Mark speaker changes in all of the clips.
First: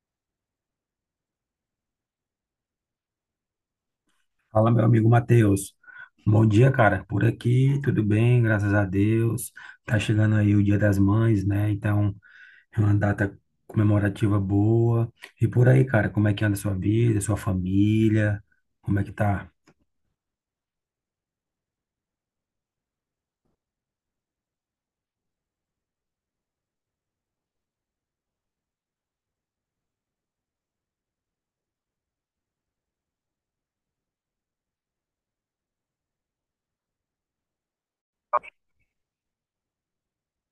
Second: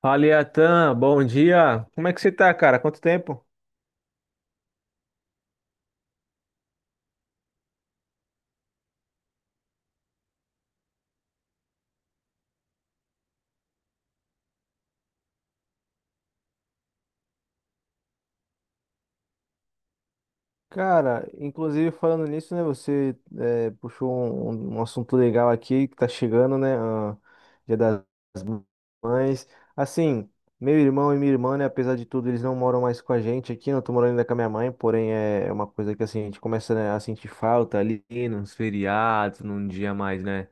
Speaker 1: Fala, Iatan, bom dia. Como é que você tá, cara? Quanto tempo?
Speaker 2: Fala, meu amigo Matheus. Bom dia, cara. Por aqui, tudo bem, graças a Deus. Tá chegando aí o Dia das Mães, né? Então, é uma data comemorativa boa. E por aí, cara, como é que anda a sua vida, sua família? Como é que tá?
Speaker 1: Cara, inclusive falando nisso, né? Você puxou um assunto legal aqui que tá chegando, né? Ah, Dia das Mães. Assim, meu irmão e minha irmã, né? Apesar de tudo, eles não moram mais com a gente aqui. Não tô morando ainda com a minha mãe, porém é uma coisa que assim a gente começa, né, a sentir falta ali nos feriados, num dia mais, né,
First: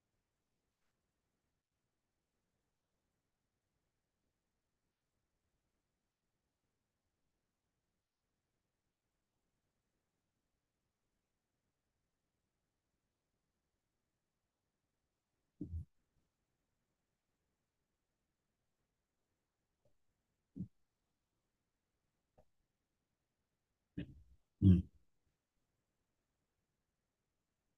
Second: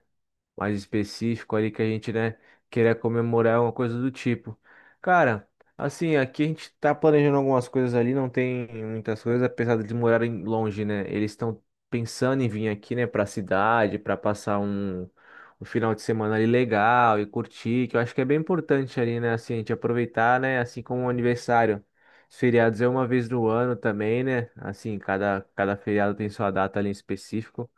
Speaker 1: mais específico ali que a gente, né, queira comemorar alguma coisa do tipo. Cara, assim, aqui a gente tá planejando algumas coisas ali, não tem muitas coisas, apesar de eles morarem longe, né? Eles estão pensando em vir aqui, né, pra cidade, pra passar um final de semana ali legal e curtir, que eu acho que é bem importante ali, né, assim, a gente aproveitar, né, assim como o aniversário. Os feriados é uma vez no ano também, né?
Speaker 2: Hum.
Speaker 1: Assim, cada feriado tem sua data ali em específico.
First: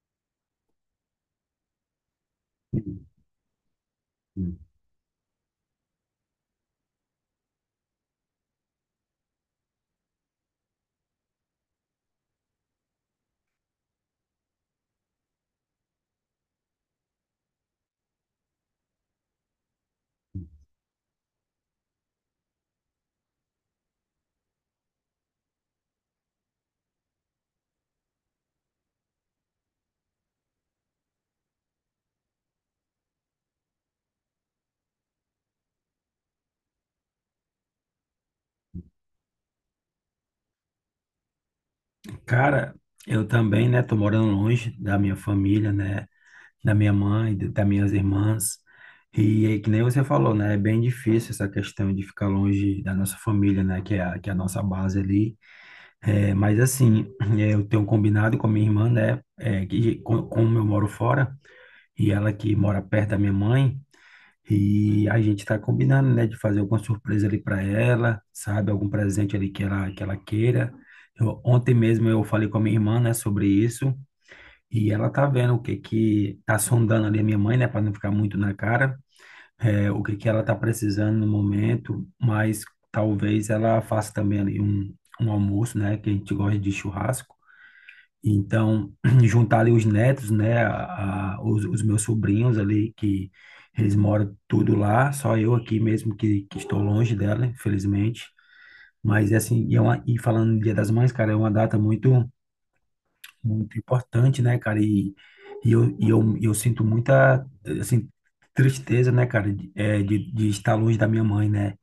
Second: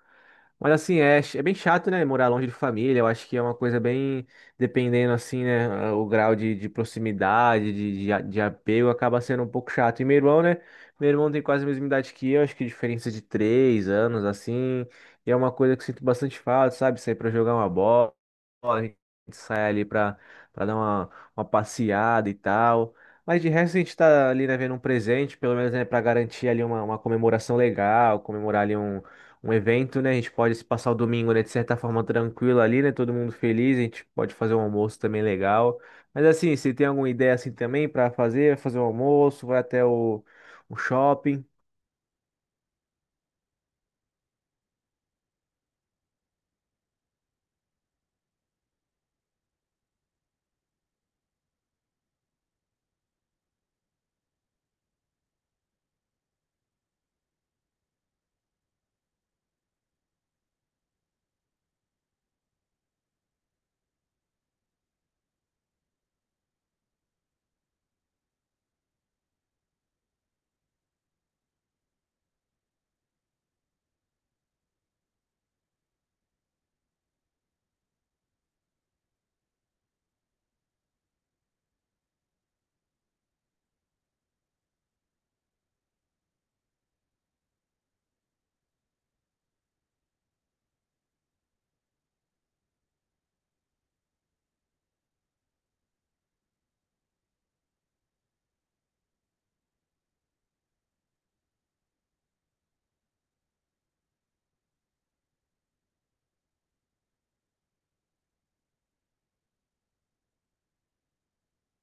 Speaker 1: Mas assim, é bem chato, né? Morar longe de família. Eu acho que é uma coisa bem,
Speaker 2: Hum.
Speaker 1: dependendo assim, né. O grau de proximidade, de apego, acaba sendo um pouco chato. E meu irmão, né? Meu irmão tem quase a mesma idade que eu, acho que diferença de 3 anos, assim. E é uma coisa que eu sinto bastante falta, sabe? Sair pra jogar uma bola, a gente sai ali pra dar uma passeada e tal. Mas de resto a gente tá ali, né, vendo um presente, pelo menos, né, pra garantir ali uma comemoração legal, comemorar ali um evento, né? A gente pode se passar o domingo, né, de certa forma tranquilo ali, né? Todo mundo feliz, a gente pode fazer um almoço também legal. Mas assim, se tem alguma ideia assim também para fazer um almoço, vai até o shopping.
Speaker 2: Cara, eu também, né? Tô morando longe da minha família, né? Da minha mãe, das minhas irmãs. E aí, que nem você falou, né? É bem difícil essa questão de ficar longe da nossa família, né? Que é a nossa base ali. É, mas assim, é, eu tenho combinado com a minha irmã, né? É, como eu moro fora e ela que mora perto da minha mãe, e a gente tá combinando, né, de fazer alguma surpresa ali para ela, sabe? Algum presente ali que ela queira. Ontem mesmo eu falei com a minha irmã, né, sobre isso, e ela tá vendo o que que tá sondando ali a minha mãe, né, para não ficar muito na cara, é, o que que ela tá precisando no momento, mas talvez ela faça também ali um almoço, né, que a gente gosta de churrasco. Então, juntar ali os netos, né, os meus sobrinhos ali, que eles moram tudo lá, só eu aqui mesmo que estou longe dela, infelizmente. Mas, assim, e falando no Dia das Mães, cara, é uma data muito importante, né, cara? E eu sinto muita, assim, tristeza, né, cara, de estar longe da minha mãe, né?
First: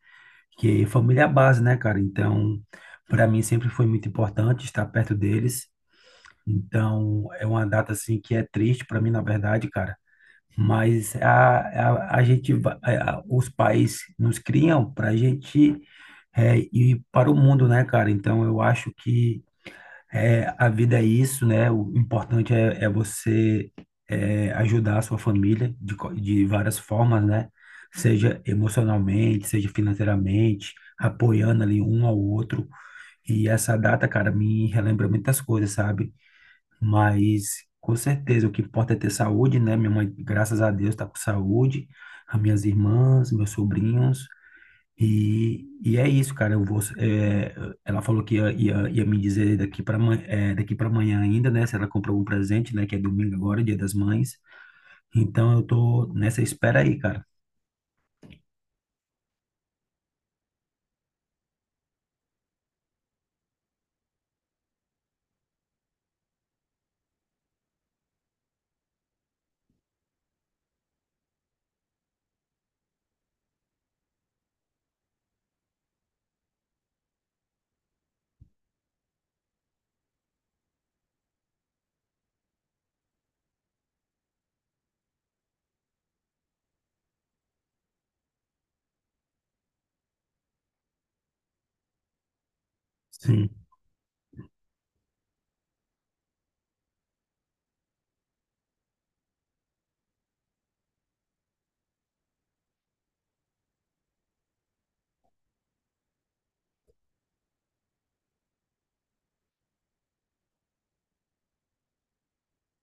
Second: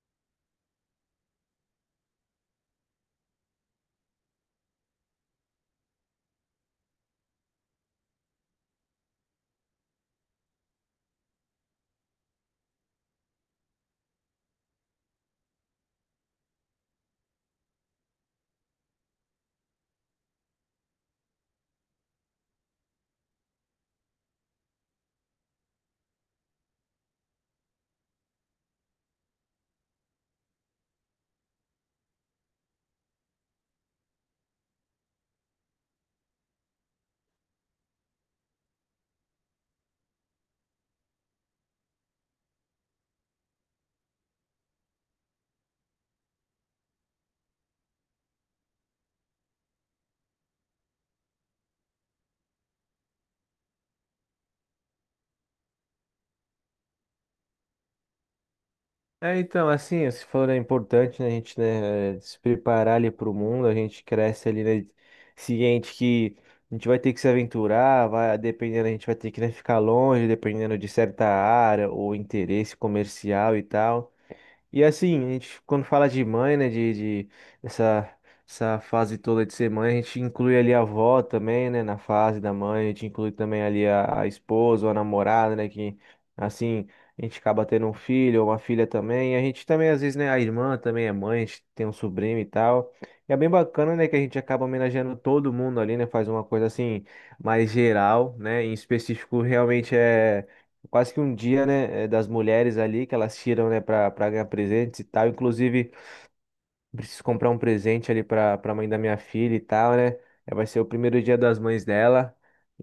Speaker 2: Que família é a base, né, cara? Então, para mim sempre foi muito importante estar perto deles. Então, é uma data assim que é triste para mim, na verdade, cara. Mas a, a gente, os pais nos criam para a gente ir para o mundo, né, cara? Então, eu acho que a vida é isso, né? É você ajudar a sua família de várias formas, né? Seja emocionalmente, seja financeiramente, apoiando ali um ao outro. E essa data, cara, me relembra muitas coisas, sabe? Mas com certeza o que importa é ter saúde, né? Minha mãe, graças a Deus, está com saúde, as minhas irmãs, meus sobrinhos. E é isso, cara. Eu vou, é, ela falou que ia me dizer daqui para é, daqui para amanhã ainda, né? Se ela comprou algum presente, né? Que é domingo agora, Dia das Mães. Então eu tô nessa espera aí, cara.
Speaker 1: É, então, assim, você falou, é importante, né, a gente, né, se preparar ali para o mundo, a gente cresce ali, né, ciente que a gente vai ter que se aventurar, vai, dependendo, a gente vai ter que, né, ficar longe, dependendo de certa área ou interesse comercial e tal. E assim, a gente, quando fala de mãe, né, de essa, essa fase toda de ser mãe, a gente inclui ali a avó também, né, na fase da mãe, a gente inclui também ali a esposa ou a namorada, né, que assim, a gente acaba tendo um filho ou uma filha também, e a gente também, às vezes, né, a irmã também é mãe, a gente tem um sobrinho e tal, e é
Speaker 2: Sim,
Speaker 1: bem bacana, né, que a gente acaba homenageando todo mundo ali, né, faz uma coisa assim, mais geral, né, em específico realmente é quase que um dia, né, das mulheres ali que elas tiram, né, para ganhar presentes e tal. Inclusive, preciso comprar um presente ali pra mãe da minha filha e tal, né? É, vai ser o primeiro Dia das Mães dela.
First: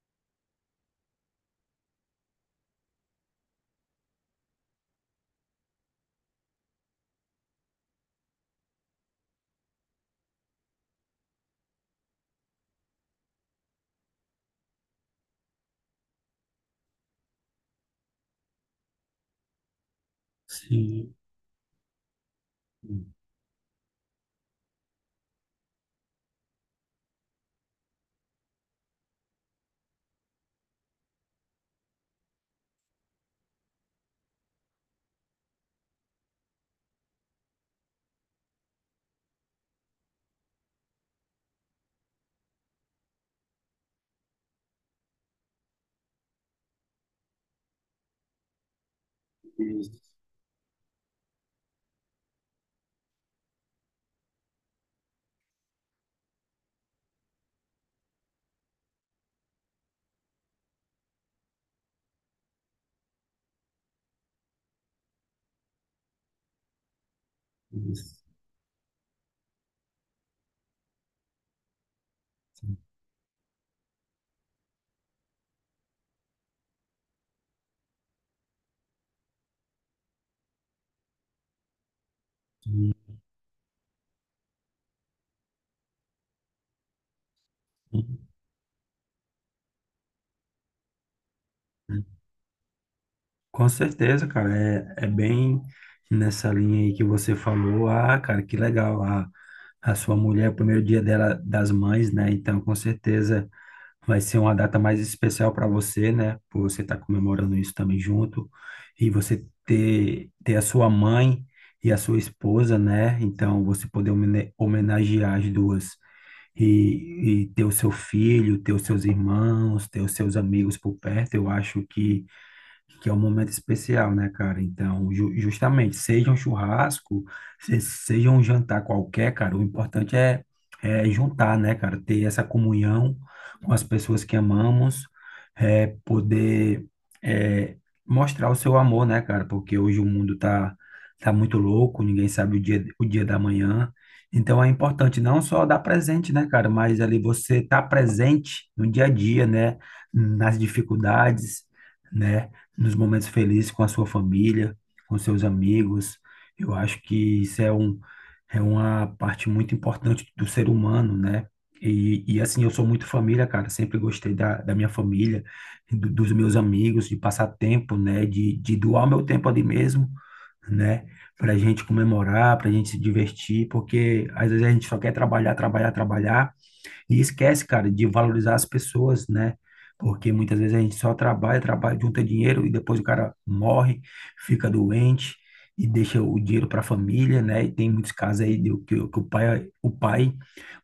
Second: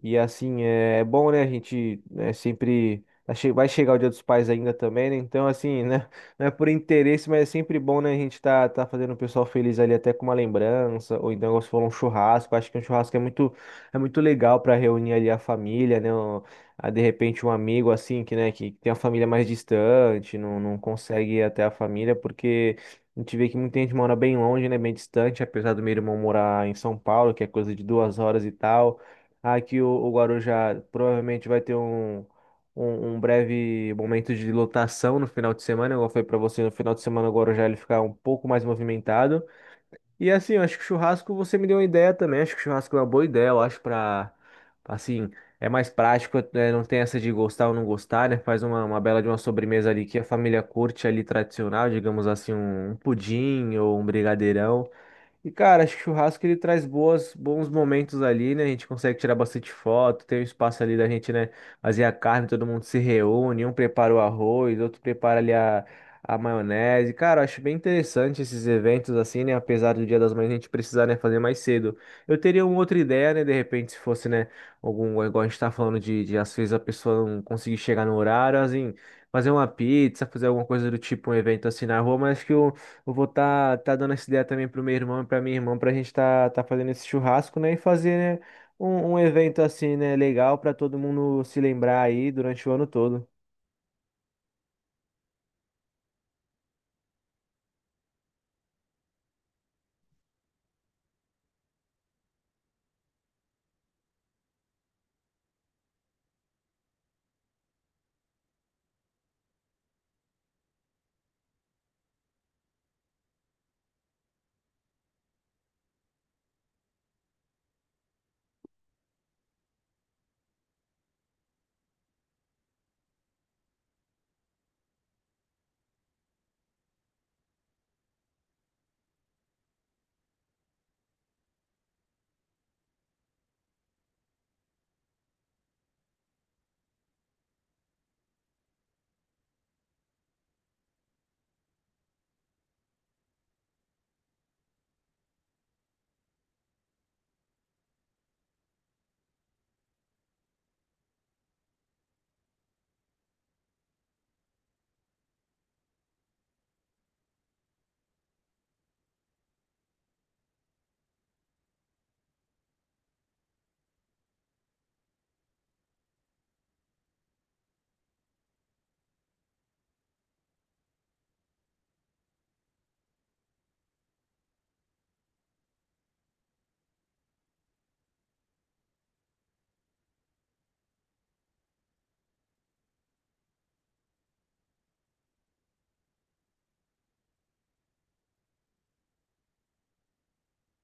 Speaker 1: E assim, é, é bom, né? A gente, né, sempre vai chegar o Dia dos Pais ainda também, né? Então, assim, né? Não é por interesse, mas é sempre bom, né? A gente tá fazendo o pessoal feliz ali até com uma lembrança. Ou então, igual você falou, um churrasco. Acho que um churrasco é muito legal pra reunir ali a família, né? Ah, de repente, um amigo assim, que, né, que tem a família mais distante, não, não
Speaker 2: sim.
Speaker 1: consegue ir até a família, porque. A gente vê que muita gente mora bem longe, né? Bem distante, apesar do meu irmão morar em São Paulo, que é coisa de 2 horas e tal. Aqui o Guarujá provavelmente vai ter um breve momento de lotação no final de semana, igual foi para você. No final de semana o Guarujá ele fica um pouco mais movimentado. E assim, eu acho que churrasco você me deu uma ideia também. Acho que churrasco é uma boa ideia, eu acho, pra. Assim, é mais prático, né? Não tem essa de gostar ou não gostar, né? Faz uma bela de uma sobremesa
Speaker 2: Isso,
Speaker 1: ali que a família curte ali tradicional, digamos assim, um pudim ou um brigadeirão. E, cara, acho que churrasco ele traz bons momentos ali, né? A gente consegue tirar bastante foto, tem um espaço ali da gente, né? Fazer a carne, todo mundo se reúne, um prepara o arroz, outro prepara ali a maionese. Cara, eu acho bem
Speaker 2: isso,
Speaker 1: interessante esses eventos assim, né? Apesar do Dia das Mães a gente precisar, né, fazer mais cedo. Eu teria uma outra ideia, né? De repente, se fosse, né, algum, igual a gente tá falando de às vezes a pessoa não conseguir chegar no horário, assim, fazer uma pizza, fazer alguma coisa do tipo, um evento assim na rua, mas acho que o
Speaker 2: sim,
Speaker 1: eu vou tá dando essa ideia também pro meu irmão e pra minha irmã, pra gente tá fazendo esse churrasco, né? E
Speaker 2: sim.
Speaker 1: fazer, né, um evento assim, né, legal pra todo mundo se lembrar aí durante o ano todo.
Speaker 2: Com certeza, cara, é bem nessa linha aí que você falou. Ah, cara, que legal. A a sua mulher, o primeiro dia dela das mães, né? Então, com certeza vai ser uma data mais especial para você, né? Por você estar comemorando isso também junto e você ter a sua mãe e a sua esposa, né? Então, você poder homenagear as duas e ter o seu filho, ter os seus irmãos, ter os seus amigos por perto. Eu acho que é um momento especial, né, cara? Então, justamente, seja um churrasco, seja um jantar qualquer, cara, é juntar, né, cara? Ter essa comunhão com as pessoas que amamos, é, poder é, mostrar o seu amor, né, cara? Porque hoje o mundo tá muito louco, ninguém sabe o dia da manhã. Então, é importante não só dar presente, né, cara? Mas ali você tá presente no dia a dia, né? Nas dificuldades, né? Nos momentos felizes com a sua família, com seus amigos. Eu acho que isso é uma parte muito importante do ser humano, né? E assim, eu sou muito família, cara. Sempre gostei da minha família, dos meus amigos, de passar tempo, né? De doar meu tempo ali mesmo, né? Pra gente comemorar, pra gente se divertir, porque às vezes a gente só quer trabalhar, trabalhar, trabalhar. E esquece, cara, de valorizar as pessoas, né? Porque muitas vezes a gente só trabalha, trabalha, junta dinheiro e depois o cara morre, fica doente e deixa o dinheiro para a família, né? E tem muitos casos aí que o pai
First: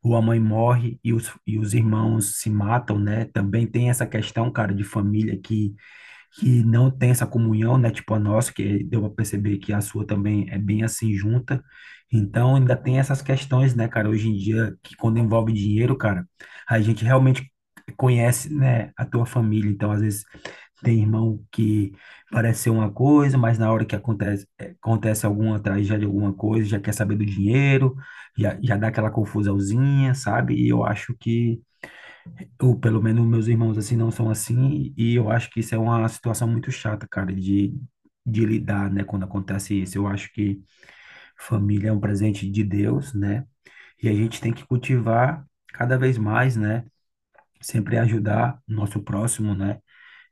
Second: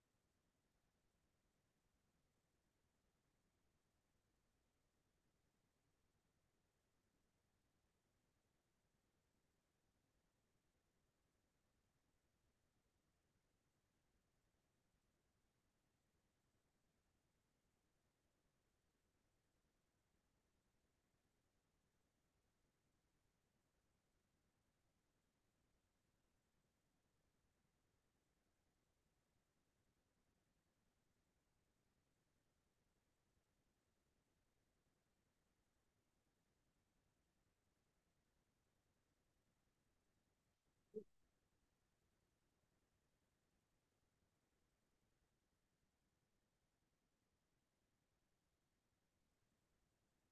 Speaker 2: ou a mãe morre e os irmãos se matam, né? Também tem essa questão, cara, de família que não tem essa comunhão, né? Tipo a nossa, que deu para perceber que a sua também é bem assim junta. Então ainda tem essas questões, né, cara? Hoje em dia, que quando envolve dinheiro, cara, a gente realmente conhece, né, a tua família. Então às vezes tem irmão que parece ser uma coisa, mas na hora que acontece, acontece alguma tragédia, alguma coisa, já quer saber do dinheiro, já dá aquela confusãozinha, sabe? E eu acho que ou pelo menos meus irmãos assim não são assim, e eu acho que isso é uma situação muito chata, cara, de lidar, né, quando acontece isso. Eu acho que família é um presente de Deus, né, e a gente tem que cultivar cada vez mais, né, sempre ajudar o nosso próximo, né,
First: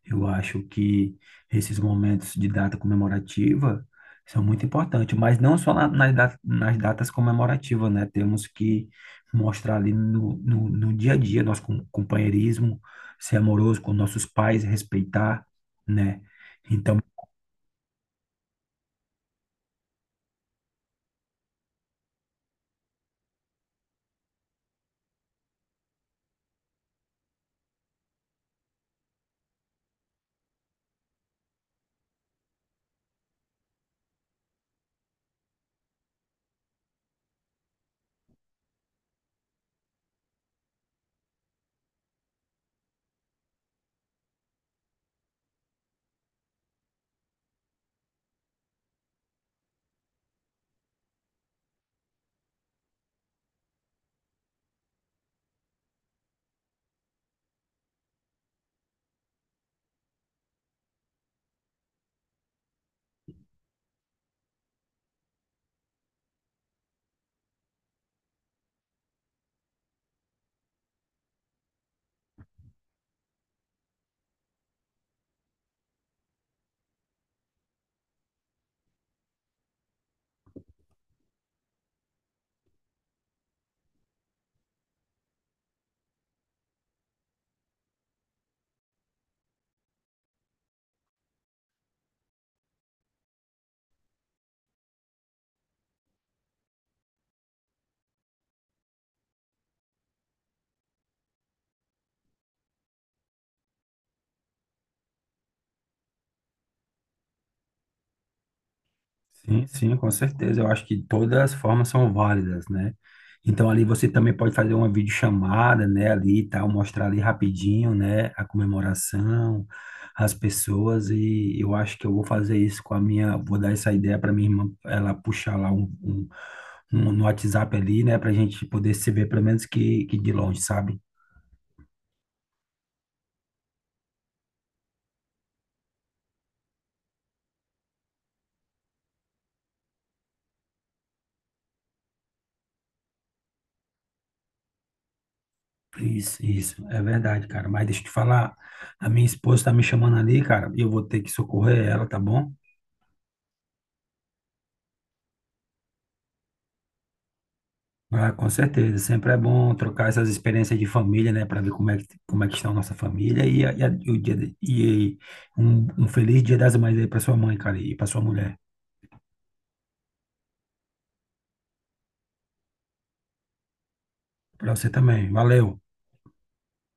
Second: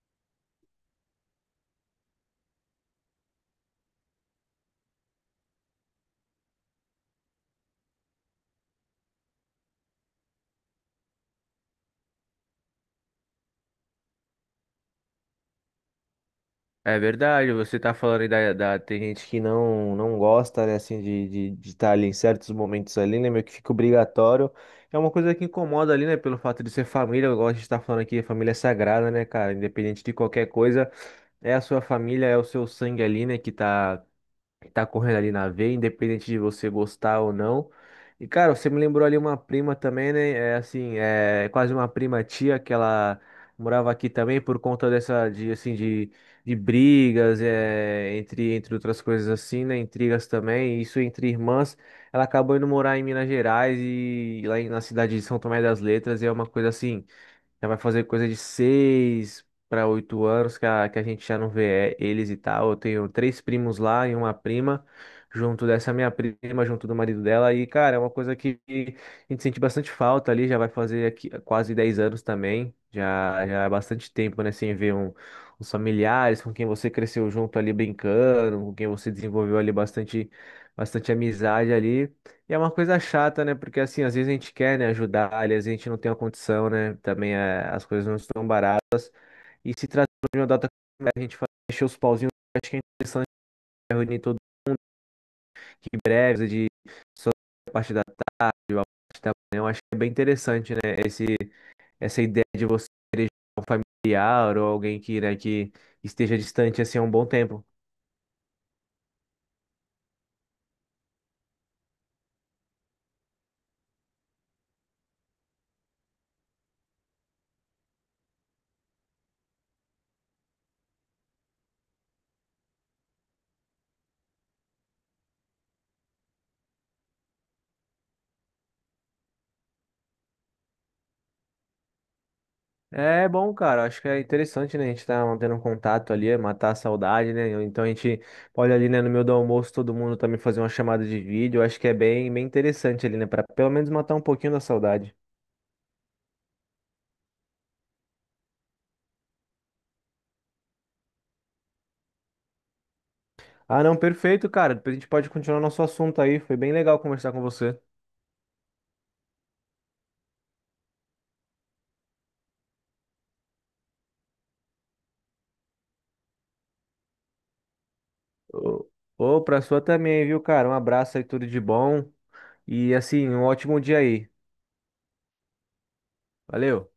Speaker 2: eu acho que esses momentos de data comemorativa são muito importantes, mas não só nas datas comemorativas, né? Temos que mostrar ali no dia a dia nosso companheirismo, ser amoroso com nossos pais, respeitar, né?
Speaker 1: É
Speaker 2: Então,
Speaker 1: verdade, você tá falando aí tem gente que não gosta, né, assim, de estar ali em certos momentos ali, né, meio que fica obrigatório. É uma coisa que incomoda ali, né, pelo fato de ser família, igual a gente tá falando aqui, família é sagrada, né, cara, independente de qualquer coisa, é a sua família, é o seu sangue ali, né, que tá correndo ali na veia, independente de você gostar ou não. E, cara, você me lembrou ali uma prima também, né? É assim, é quase uma prima tia que ela morava aqui também por conta dessa, assim, de brigas, entre, outras coisas assim, né? Intrigas também, isso entre irmãs. Ela acabou indo morar em Minas Gerais e lá na cidade de São Tomé das Letras, e é uma coisa assim já vai fazer coisa de 6 para 8 anos que a gente já não vê eles e tal. Eu tenho três primos lá e uma prima, junto dessa minha prima, junto do marido dela. E, cara, é uma coisa que a gente sente bastante falta ali. Já vai fazer aqui quase 10 anos também. Já, já é bastante tempo, né? Sem ver os familiares com quem você cresceu junto ali brincando, com quem você desenvolveu ali bastante amizade ali. E é uma coisa chata, né? Porque assim, às vezes a gente quer, né, ajudar, aliás, a gente não tem a condição, né? Também é, as coisas não estão baratas. E se tratando de uma data como essa, a gente mexer os pauzinhos, eu acho que é interessante, né, reunir todo mundo que em breve, precisa de só a parte da tarde, ou a parte da manhã. Eu acho que é bem interessante, né? Essa ideia de você ter um familiar ou alguém que, né, que esteja distante assim há um bom tempo.
Speaker 2: sim, sim, com certeza. Eu acho que todas as formas são válidas, né? Então ali você também pode fazer uma videochamada, né, ali e tal, mostrar ali rapidinho, né, a comemoração, as pessoas e eu acho que eu vou fazer isso com a minha, vou dar essa ideia para minha irmã, ela puxar lá um no WhatsApp ali, né, pra gente poder se ver pelo menos que de longe, sabe?
Speaker 1: É bom, cara. Acho que é interessante, né? A gente tá mantendo um contato ali, é matar a saudade, né? Ou então a gente olha ali, né, no meio do almoço, todo mundo também fazer uma chamada de vídeo. Acho que é bem interessante ali, né? Pra pelo menos matar um pouquinho da saudade.
Speaker 2: Isso, é verdade, cara. Mas deixa eu te falar, a minha esposa tá me chamando ali, cara, e eu vou ter que socorrer ela, tá bom?
Speaker 1: Ah, não, perfeito, cara. Depois a gente pode continuar nosso assunto aí. Foi bem legal conversar com você.
Speaker 2: Ah, com certeza, sempre é bom trocar essas experiências de família, né, para ver como é que está a nossa família e um feliz Dia das Mães aí para sua mãe, cara, e para sua mulher,
Speaker 1: Ô, ô, pra sua também, viu, cara? Um abraço aí, tudo de bom. E assim, um ótimo dia aí.
Speaker 2: para você também. Valeu.
Speaker 1: Valeu.